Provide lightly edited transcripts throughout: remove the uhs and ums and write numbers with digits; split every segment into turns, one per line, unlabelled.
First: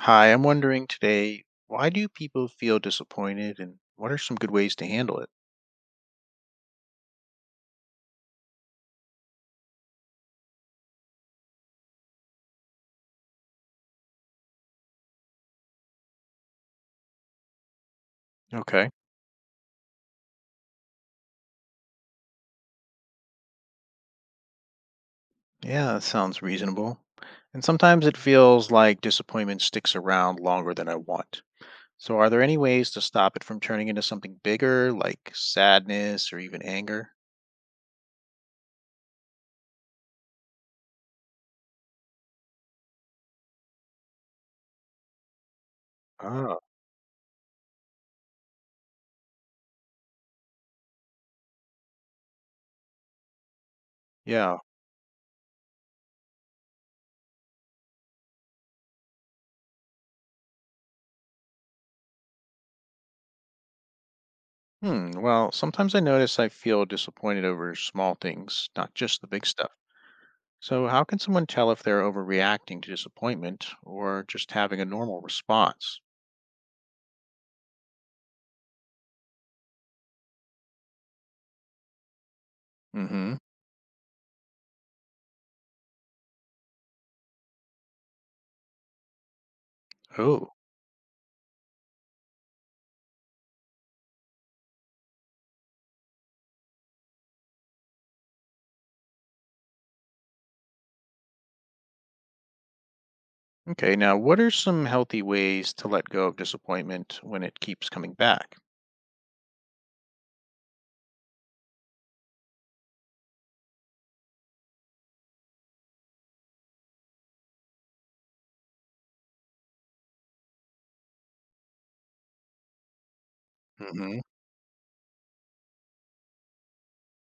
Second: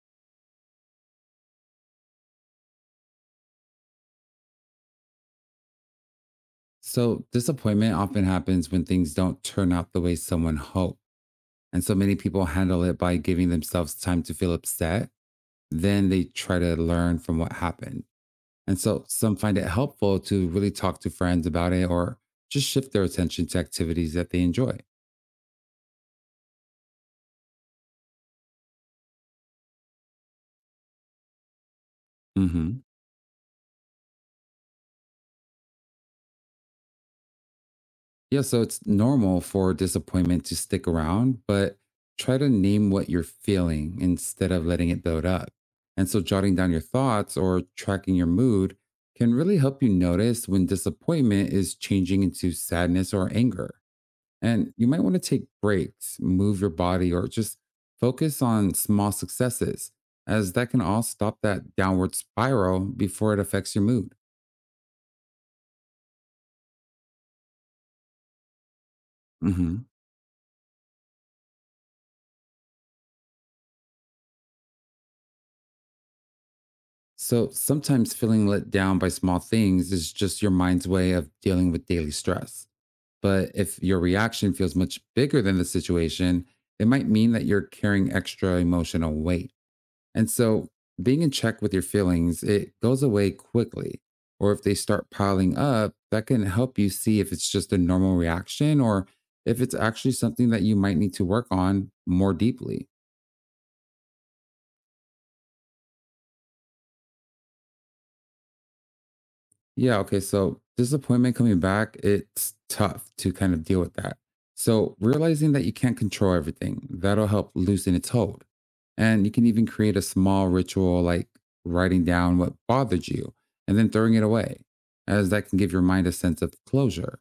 Hi, I'm wondering today, why do people feel disappointed and what are some good ways to handle it?
So, disappointment often happens when things don't turn out the way someone hoped. And so many people handle it by giving themselves time to feel upset. Then they try to learn from what happened. And
Okay.
so some find it helpful to really talk to friends about it or just shift their attention to activities that they enjoy.
Yeah, that sounds reasonable. And sometimes it feels like disappointment sticks around longer than I want. So, are there any
Mhm.
ways to stop it from turning into something bigger, like sadness or even anger?
Yeah, so it's normal for disappointment to stick around, but try to name what you're feeling instead of letting it build up. And so jotting
Oh,
down your thoughts or tracking your mood can really help you notice when disappointment is changing into sadness or anger.
yeah.
And you might want to take breaks, move your body, or just focus on small successes, as that can all stop that downward spiral before it affects your mood.
Hmm. Well, sometimes I notice I feel disappointed over small things, not just the big stuff.
Mhm.
So, how can someone tell if they're overreacting to disappointment or just having a normal response?
So sometimes feeling let down by small things is just your mind's way of dealing with daily stress.
Mm-hmm.
But if your reaction feels much bigger than the situation, it might mean that you're carrying extra emotional weight. And
Oh,
so being in check with your feelings, it goes away quickly. Or if they start piling up, that can help you see if it's just a normal reaction or if it's actually something that you might need to work on more deeply.
okay. Now, what are some healthy ways to let go of disappointment when it keeps coming back?
Yeah, okay. So disappointment coming back, it's tough to kind of deal with that. So realizing that you can't control everything, that'll help loosen its hold. And you can even create a small ritual like writing down what bothered you and then throwing
Mm-hmm.
it away, as that can give your mind a sense of closure.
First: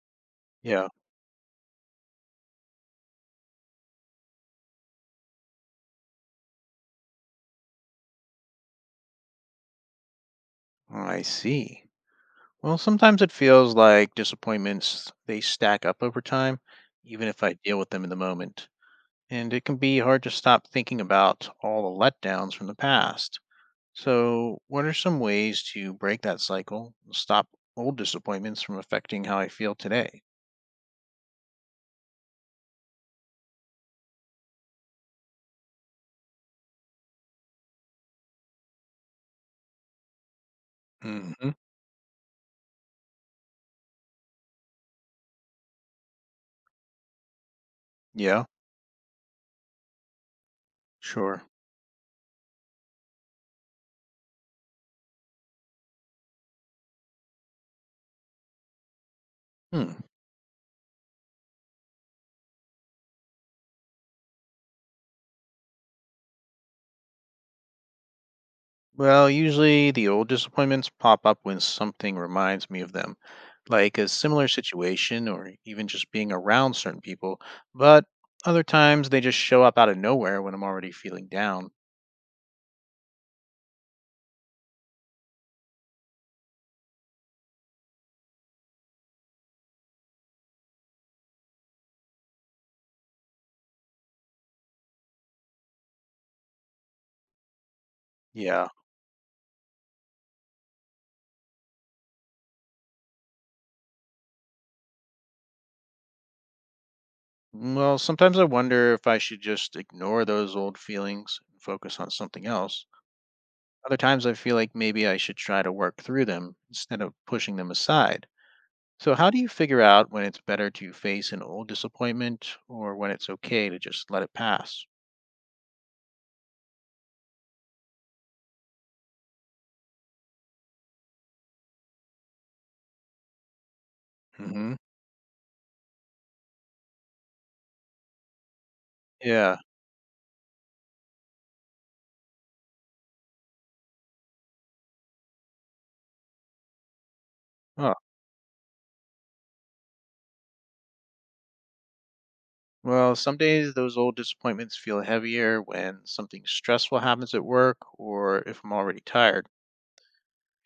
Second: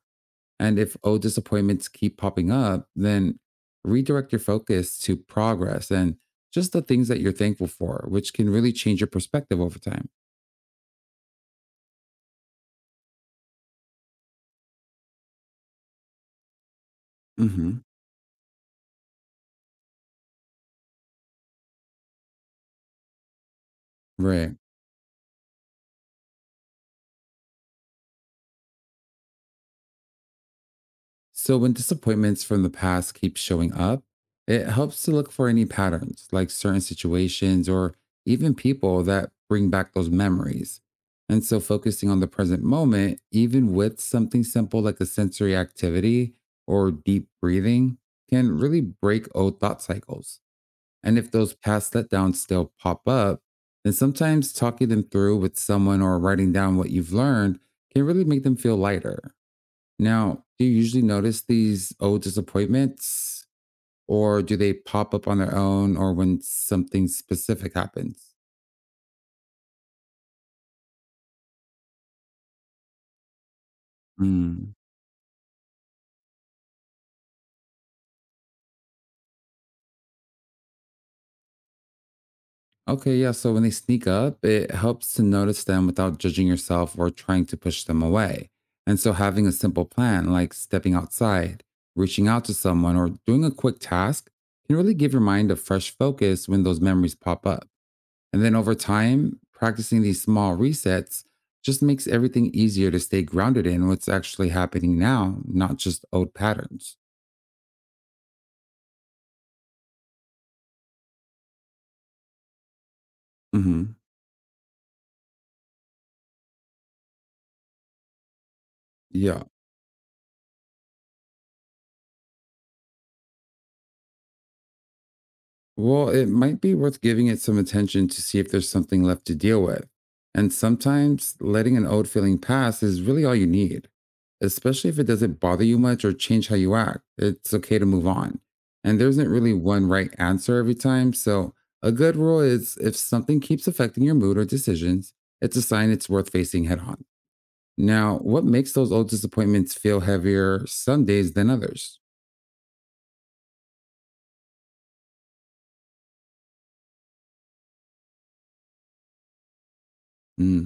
And
Yeah.
if old disappointments keep popping up, then redirect your focus to progress and just the things that you're thankful for, which can really change your perspective over time.
Oh, I see. Well, sometimes it feels like disappointments, they stack up over time, even if I deal
hmm
with them in the moment. And it can be hard to stop thinking about all the letdowns from the past.
Right.
So, what are some ways to break that cycle and stop old disappointments from affecting how I feel today?
So, when disappointments from the past keep showing up, it helps to look for any patterns, like certain situations or even people that bring back those memories. And
Mm-hmm.
so, focusing on the present moment, even with something simple like a sensory activity or deep breathing,
Yeah,
can really break old thought cycles. And if
sure.
those past letdowns still pop up, then sometimes talking them through with someone or writing down what you've learned can really make them feel lighter.
Hmm.
Now, do you usually notice these old disappointments or do they pop up on their own or when something specific happens?
Well, usually the old disappointments pop up when something reminds me of them, like a similar
Mm.
situation or even just being around certain people. But other times they just show up out of nowhere when I'm already feeling down.
Okay, yeah. So when they sneak up, it helps to notice them without judging yourself or trying to push them away. And so having a simple plan like stepping outside, reaching out to someone, or doing a quick task can really give your mind a fresh focus when those memories pop up. And then
Yeah.
over time, practicing these small resets just makes everything easier to stay grounded in what's actually happening now, not just old patterns.
Well, sometimes I wonder if I should just ignore those old feelings and focus on something else.
hmm
Other times I feel like maybe I should try to work through them instead of pushing them aside. So, how do
Yeah.
you figure out when it's better to face an old disappointment or when it's okay to just let it pass?
Well, it might be worth giving it some attention to see if there's something left to deal with. And sometimes letting an old feeling pass is really all you need,
Hmm.
especially if it doesn't bother you much or change how you act. It's okay to move on. And there isn't really
Yeah.
one right answer every time. So, a good rule is if something keeps affecting your mood or decisions, it's a sign it's worth facing head on.
Oh,
Now, what makes those old disappointments feel heavier some days than others?
well, some days those old disappointments feel heavier when something stressful happens at work or if I'm already tired.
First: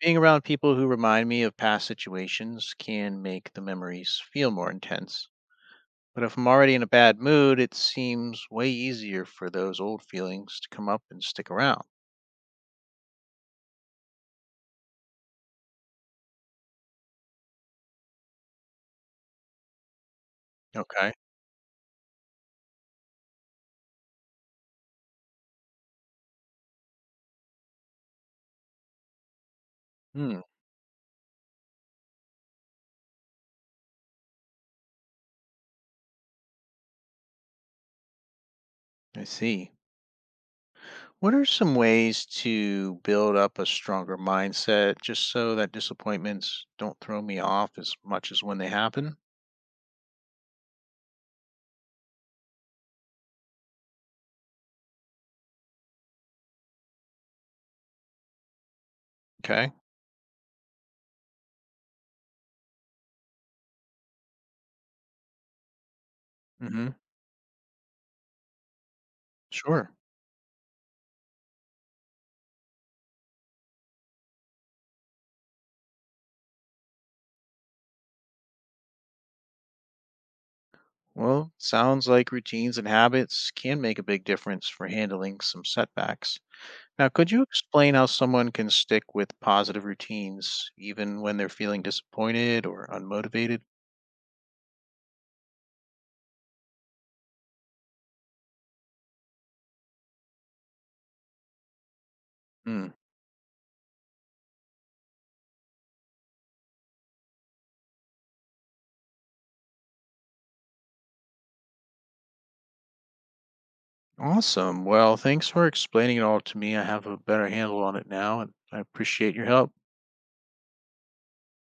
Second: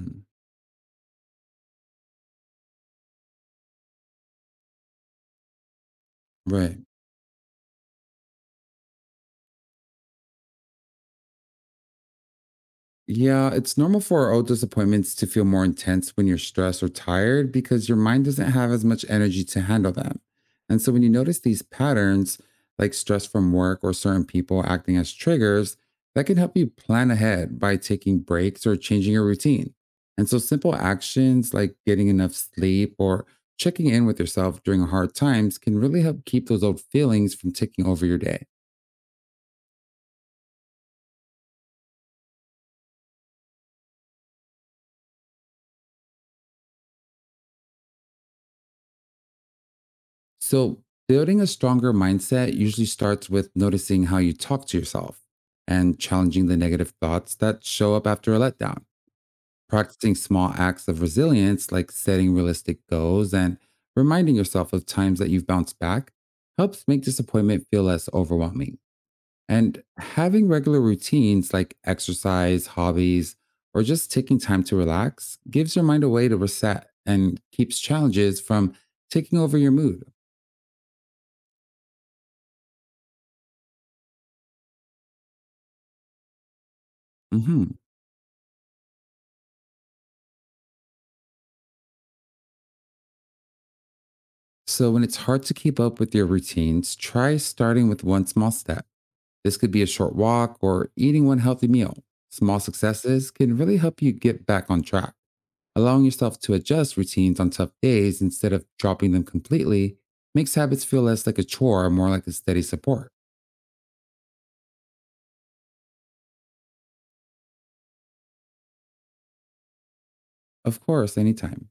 Being around people who remind me of past situations can make the memories feel more intense. But if I'm already
right.
in a bad mood, it seems way easier for those old feelings to come up and stick around.
Yeah, it's normal for our old disappointments to feel more intense when you're stressed or tired because your mind doesn't have as much energy to handle them. And so when you
Okay.
notice these patterns, like stress from work or certain people acting as triggers, that can help you plan ahead by taking breaks or changing your routine. And so
Hmm.
simple actions like getting enough sleep or checking in with yourself during hard times can really help keep those old feelings from taking over your day.
I see. What are some ways to build up a stronger mindset just so that disappointments don't throw me off as much as when they happen?
So, building a stronger mindset usually starts with noticing how you talk to yourself and challenging the negative thoughts that show up after a letdown.
Okay.
Practicing small acts of resilience, like setting realistic goals and reminding yourself of times that you've bounced back, helps
Hmm.
make disappointment feel less overwhelming. And
Sure.
having regular routines like exercise, hobbies, or just taking time to relax gives your mind a way to reset and keeps challenges from taking over your mood.
Well, sounds like routines and habits can make a big difference for handling some setbacks. Now, could you
Mhm.
explain how someone can stick with positive routines even when they're feeling disappointed or unmotivated?
So, when it's hard to keep up with your routines, try starting with one small step. This could be a short walk or eating one healthy meal. Small
Mm,
successes can really help you get back on track. Allowing yourself to adjust routines on tough days instead of dropping them completely makes habits feel less like a chore and more like a steady support.
awesome. Well, thanks for explaining it all to me. I have a better handle on it now, and I appreciate your help.
Of course, anytime.